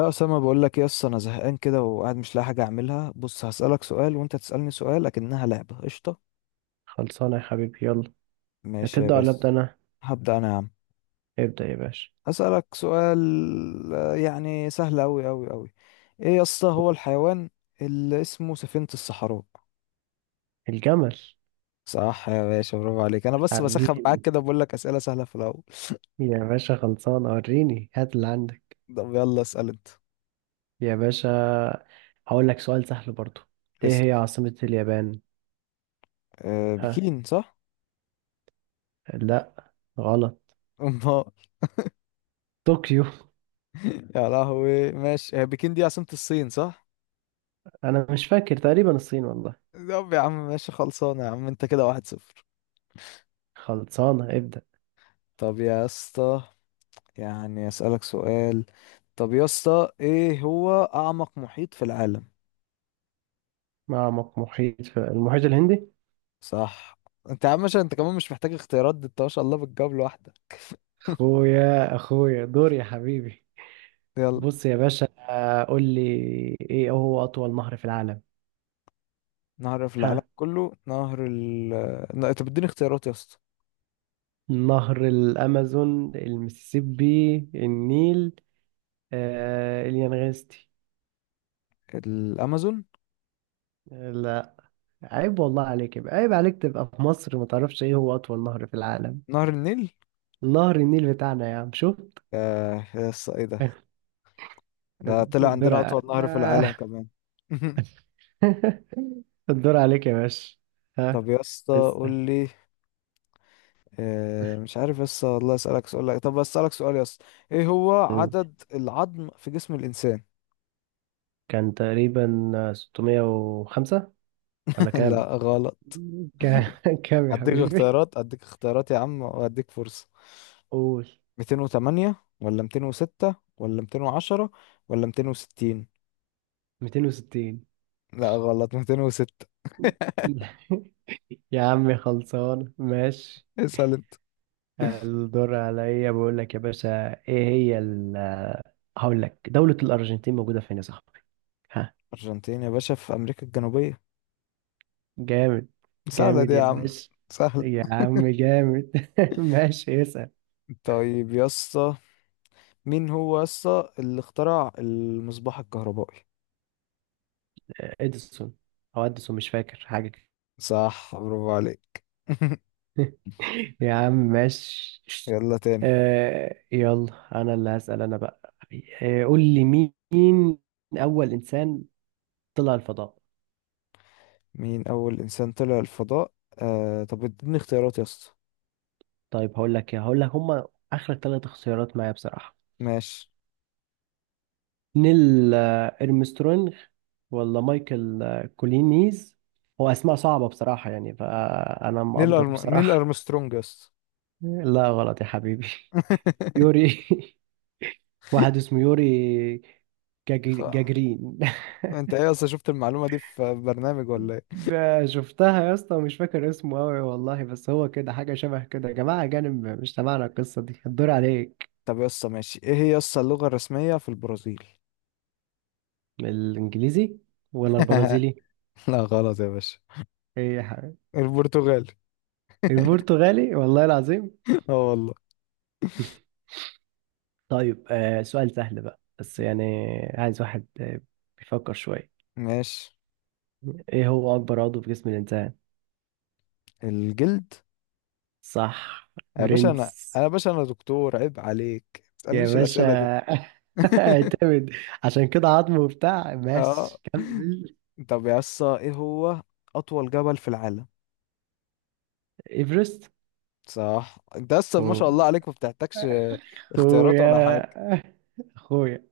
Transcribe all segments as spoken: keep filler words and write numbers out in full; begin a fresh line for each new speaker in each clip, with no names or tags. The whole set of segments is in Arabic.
يا اسامه، بقول لك ايه، اصل انا زهقان كده وقاعد مش لاقي حاجه اعملها. بص هسالك سؤال وانت تسالني سؤال، لكنها لعبه. قشطه،
خلصانة يا حبيبي، يلا.
ماشي يا
هتبدأ ولا أبدأ
بس.
أنا؟
هبدا انا يا عم.
ابدأ يا باشا.
هسالك سؤال. آه، يعني سهل اوي اوي اوي. ايه يا اسطى هو الحيوان اللي اسمه سفينه الصحراء؟
الجمل.
صح يا باشا، برافو عليك. انا بس بسخن معاك
حبيبي.
كده بقول لك اسئله سهله في الاول.
يا باشا خلصانة، وريني هات اللي عندك.
طب يلا اسال انت.
يا باشا هقول لك سؤال سهل برضو. إيه
اسال.
هي عاصمة اليابان؟
أه
ها؟
بكين، صح؟
لا، غلط.
امال؟
طوكيو.
يا لهوي، ماشي. هي بكين دي عاصمه الصين، صح؟
أنا مش فاكر، تقريبا الصين والله.
طب يا عم ماشي، خلصانة يا عم، انت كده واحد صفر.
خلصانة، ابدأ.
طب يا اسطى، يعني اسألك سؤال. طب يا اسطى، ايه هو أعمق محيط في العالم؟
معمق محيط في المحيط الهندي.
صح. انت يا عم، عشان انت كمان مش محتاج اختيارات دي، انت ما شاء الله بتجاوب لوحدك.
أخويا أخويا دور يا حبيبي.
يلا.
بص يا باشا، آه، قول لي. إيه هو أطول نهر في العالم؟
نهر في العالم
ها؟
كله، نهر ال... نا- طب اديني اختيارات يا اسطى.
نهر الأمازون، المسيسيبي، النيل، آه اليانغستي.
الأمازون.
لا. عيب والله عليك، يبقى عيب عليك تبقى في مصر ما تعرفش ايه هو أطول نهر في العالم.
نهر النيل.
نهر النيل بتاعنا يا عم، شفت.
آه يا اسطى ايه ده؟ ده طلع
الدور
عندنا
ع-
أطول نهر في العالم
آه.
كمان.
الدور عليك يا باشا. ها.
طب يا اسطى قول
اسأل.
لي. آه، مش عارف بس والله اسالك سؤال لك. طب اسالك سؤال يا اسطى، ايه هو عدد العظم في جسم الانسان؟
كان تقريبا ستمائة وخمسة، ولا كام؟
لا غلط.
كام كام يا
اديك
حبيبي؟
اختيارات، اديك اختيارات يا عم، واديك فرصة.
قول.
مئتين وتمانية ولا مئتين وستة ولا مئتين وعشرة ولا مئتين وستين؟
ميتين وستين.
لا غلط، مئتين وستة.
يا عم خلصان، ماشي.
اسال انت.
الدور عليا، بقول لك يا باشا، ايه هي ال آه، هقول لك دولة الأرجنتين موجودة فين يا صاحبي. ها.
ارجنتين يا باشا في امريكا الجنوبية.
جامد.
سهلة دي
جامد يا
يا عم.
باشا.
سهل.
يا عم جامد. ماشي، اسأل.
طيب يا اسطى، مين هو يا اسطى اللي اخترع المصباح الكهربائي؟
اديسون. او اديسون، مش فاكر حاجة كده.
صح، برافو عليك.
يا عم ماشي.
يلا تاني.
آه يلا انا اللي هسأل انا بقى. آه قول لي. مين اول انسان طلع الفضاء؟
مين أول إنسان طلع الفضاء؟ آه طب اديني اختيارات يا اسطى.
طيب هقول لك ايه، هقول لك، هما اخر ثلاث اختيارات معايا بصراحه.
ماشي.
نيل آه، ارمسترونج، ولا مايكل آه، كولينيز. هو اسماء صعبه بصراحه يعني، فانا
نيل
مقدر
أرم... نيل
بصراحه.
أرمسترونج يا اسطى.
لا، غلط يا حبيبي. يوري. واحد اسمه يوري جاجي-
خ-
جاجرين.
انت ايه يا اسطى، شفت المعلومة دي في برنامج ولا ايه؟
ب- شفتها يا اسطى، ومش فاكر اسمه قوي والله، بس هو كده حاجه شبه كده، يا جماعه اجانب مش تبعنا، القصه دي الدور عليك.
طب يا اسطى ماشي، ايه هي يا اسطى اللغة الرسمية في البرازيل؟
الانجليزي ولا البرازيلي.
لا غلط يا باشا.
ايه يا حبيبي.
البرتغالي.
البرتغالي والله العظيم.
اه والله.
طيب آه سؤال سهل بقى، بس يعني عايز واحد آه، بيفكر شوية.
ماشي.
ايه هو اكبر عضو في جسم الانسان؟
الجلد.
صح.
يا باشا، انا
برنس.
انا يا باشا انا دكتور، عيب عليك ما
يا
تسألنيش
باشا.
الأسئلة دي.
اعتمد. عشان كده، عظمه وبتاع،
اه.
ماشي كمل.
طب يا اسطى، ايه هو أطول جبل في العالم؟
ايفرست.
صح. انت اصلا ما شاء الله
أوه.
عليك ما بتحتاجش اختيارات ولا
اخويا.
حاجه.
اخويا.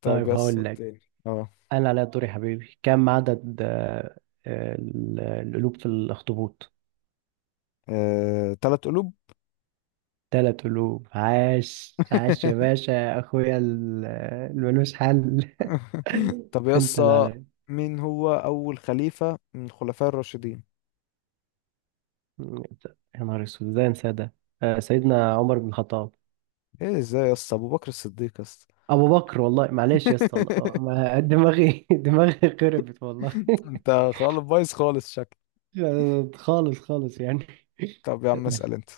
طب
طيب
يس
هقول لك،
تاني. اه.
انا على دوري يا حبيبي، كم عدد آه، آه، ال- القلوب في الاخطبوط؟
آه، تلات قلوب.
تلات قلوب، عاش عاش يا باشا. اخويا ال- الملوش حل.
طب
انت
يس،
اللي عليك.
مين هو اول خليفه من الخلفاء الراشدين؟
يا نهار اسود، ازاي انسى ده. آه، سيدنا عمر بن الخطاب.
ايه ازاي يس، ابو بكر الصديق يس.
ابو بكر والله، معلش يا اسطى والله. ما- دماغي دماغي خربت والله.
انت خالص بايظ خالص شكل.
خالص خالص يعني.
طب يا عم اسال انت.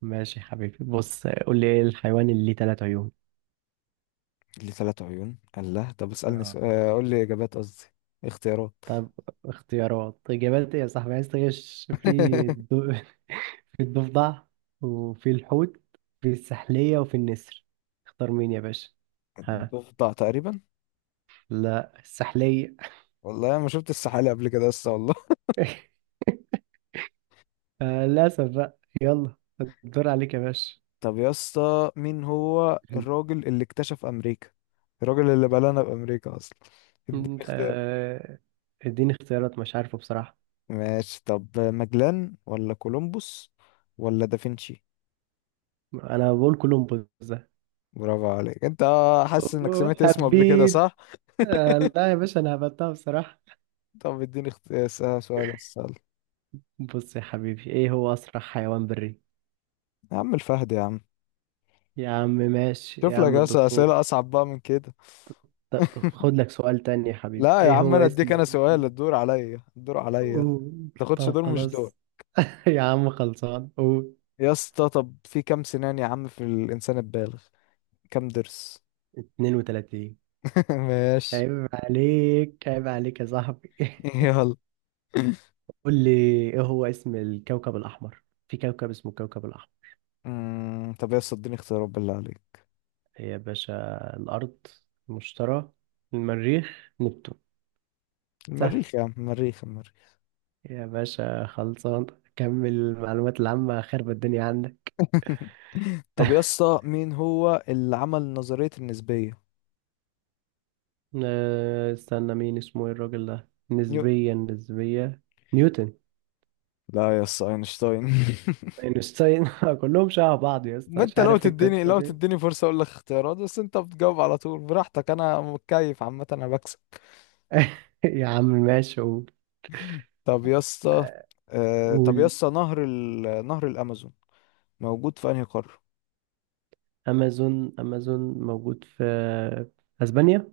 ماشي يا حبيبي، بص قول لي، ايه الحيوان اللي ليه تلات عيون؟
ليه تلات عيون؟ الله، طب اسالني
آه،
سؤال. آه، قول لي اجابات، قصدي اختيارات.
طب اختيارات، إجابات إيه يا صاحبي، عايز تغش؟ في الض... في الضفدع، وفي الحوت، في السحلية، وفي النسر. اختار مين يا باشا. ها.
ضفدع تقريبا.
لا، السحلية.
والله انا ما شفت السحالي قبل كده لسه والله.
آه، للأسف بقى، يلا. الدور عليك يا باشا.
طب يا اسطى، مين هو الراجل اللي اكتشف امريكا؟ الراجل اللي بلانا بامريكا اصلا. اديني
انت
اختيار.
آه، اديني اختيارات، مش عارفه بصراحة.
ماشي، طب ماجلان ولا كولومبوس ولا دافنشي؟
انا بقول كولومبوس ده.
برافو عليك انت. حاسس انك
أوه،
سمعت اسمه قبل كده،
حبيت.
صح؟
آه، لا يا باشا، انا هبتها بصراحة.
طب اديني اخت... آه، س- سؤال. اسال.
بص يا حبيبي، ايه هو اسرع حيوان بري؟
يا عم الفهد يا عم.
يا عم ماشي
شوف
يا
لك
عم
يا اسطى
الدكتور.
اسئله اصعب بقى من كده.
طب خد لك سؤال تاني يا حبيبي،
لا يا
ايه
عم،
هو
انا اديك
اسم؟
انا سؤال، الدور عليا الدور عليا.
قول.
تاخدش
طب
دور، مش دور.
خلاص. يا عم خلصان، قول.
يا اسطى، طب في كام سنان يا عم في الانسان البالغ؟ كام ضرس؟
اثنين وثلاثين.
ماشي.
عيب عليك، عيب عليك يا صاحبي.
يلا.
قول لي. ايه هو اسم الكوكب الأحمر؟ في كوكب اسمه الكوكب الأحمر.
أمم، طب يا اسطى اديني اختيارات بالله عليك.
إيه يا باشا. الأرض، المشتري، المريخ، نبتون. سهل.
المريخ يا عم، المريخ المريخ.
يا باشا خلصان. كمل، المعلومات العامة خرب الدنيا عندك.
طب يا اسطى، مين هو اللي عمل نظرية النسبية؟
آه، استنى، مين اسمه ايه الراجل ده،
نيو
نسبيا نسبية. نيوتن.
لا يا اسطى، اينشتاين.
اينشتاين. كلهم شبه بعض يا اسطى،
ما
مش
انت، لو
عارف ايه
تديني
القصة
لو
دي.
تديني فرصة اقول لك اختيارات، بس انت بتجاوب على طول براحتك. انا متكيف عامة، انا بكسب.
يا عم ماشي، قول.
طب يا اسطى، آه... طب يا
قول.
اسطى نهر ال... نهر الامازون موجود في انهي قارة؟
امازون امازون موجود في في اسبانيا.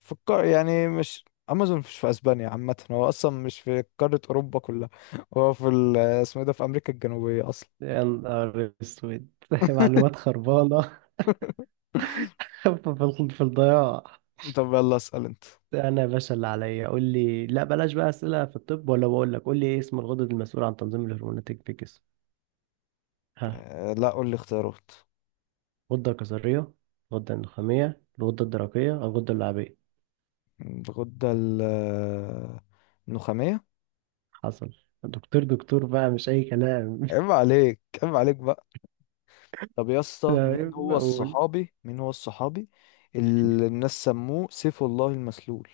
فكر يعني، مش امازون مش في اسبانيا، عامه هو اصلا مش في قاره اوروبا كلها. هو في ال- اسمه ايه ده، في امريكا الجنوبيه اصلا.
يا نهار اسود. معلومات خربانة. في ال- في الضياع.
طب يلا اسال انت.
انا يا باشا اللي عليا، قول لي، لا بلاش بقى اسئلة في الطب، ولا بقول لك، قول لي ايه اسم الغدد المسؤول عن تنظيم الهرمونات في الجسم. ها.
آه، لا قول لي اختيارات.
غدة كظرية، غدة اندوخامية، الغدة الدرقية، أو الغدة اللعابية.
الغده ال- آه، النخاميه.
حصل. دكتور دكتور بقى، مش أي كلام.
عيب عليك عيب عليك بقى. طب يا اسطى، مين
تمام،
هو
أقول.
الصحابي مين هو الصحابي اللي الناس سموه سيف الله المسلول؟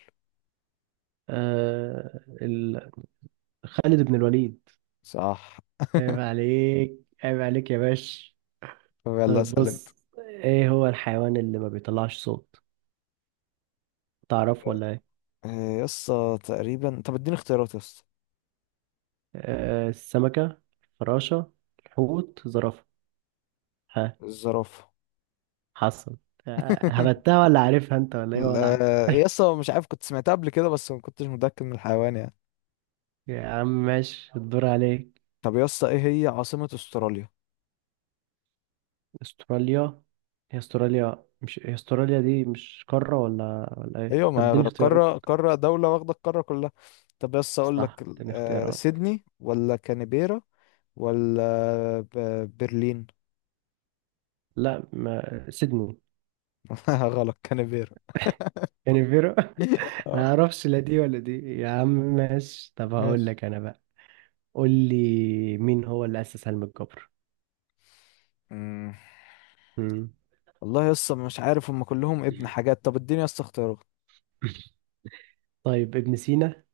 آه ال... خالد بن الوليد.
صح.
عيب عليك، عيب عليك يا باش.
طب يلا
طيب
اسال انت.
بص، إيه هو الحيوان اللي ما بيطلعش صوت؟ تعرفه ولا إيه؟
آه، يا اسطى تقريبا، طب اديني اختيارات يا اسطى.
آه السمكة، الفراشة، الحوت، زرافة. ها.
الزرافه.
حصل. آه، هبتها ولا عارفها أنت، ولا إيه
ال-
وضعك.
آه، يا اسطى مش عارف، كنت سمعتها قبل كده بس ما كنتش متأكد من الحيوان يعني.
يا عم ماشي، الدور عليك.
طب يا اسطى، ايه هي عاصمة استراليا؟
استراليا. هي استراليا، مش هي، استراليا دي مش قارة، ولا ولا ايه،
ايوه
طب
ما
اديني اختيارات.
قارة قارة، دولة واخدة القارة كلها. طب يا اسطى اقول لك
صح،
ال-
اديني
آه،
اختيارات.
سيدني ولا كانبيرا ولا ب- برلين؟
لا، ما سيدني.
غلط، كانبيرا.
كانبيرا.
آه،
ما اعرفش لا دي ولا دي، يا عم ماشي، طب هقول
ماشي.
لك انا بقى. قول لي، مين هو اللي اسس علم الجبر.
مم.
مم.
والله يا اسطى مش عارف، هم كلهم ابن حاجات. طب اديني يا اسطى اختيارات.
طيب، ابن سينا،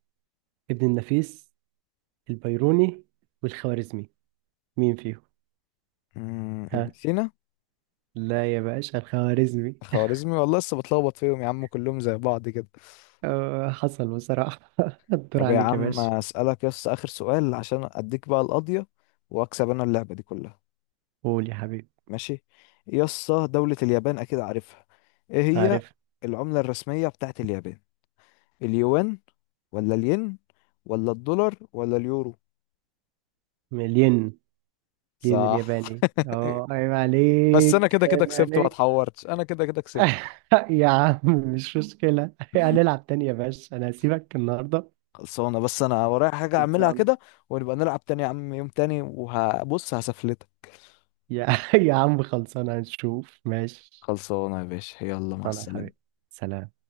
ابن النفيس، البيروني، والخوارزمي، مين فيهم؟
مم، ابن
ها.
سينا.
لا يا باشا، الخوارزمي.
خوارزمي والله، لسه بتلخبط فيهم يا عم، كلهم زي بعض كده.
آه، حصل بصراحة. الدور
طب يا
عليك يا
عم
باشا.
اسالك يس اخر سؤال عشان اديك بقى القضيه، واكسب انا اللعبه دي كلها.
قول يا حبيبي.
ماشي. يس دوله اليابان اكيد عارفها، ايه هي
عارف.
العمله الرسميه بتاعت اليابان؟ اليوان، ولا الين، ولا الدولار، ولا اليورو؟
مليون. مليون
صح.
الياباني. اه عيب
بس انا
عليك،
كده كده
عيب
كسبت، ما
عليك.
اتحورتش، انا كده كده كسبت.
يا عم، مش مشكلة. هنلعب تاني يا باشا، أنا هسيبك النهاردة.
خلصانه، بس انا ورايا حاجه اعملها
خلصان.
كده. ونبقى نلعب تاني يا عم، يوم تاني، وهبص هسفلتك.
يا يا عم خلصان، هنشوف ماشي.
خلصانه يا باشا، يلا مع
أنا حبيبي.
السلامه.
سلام.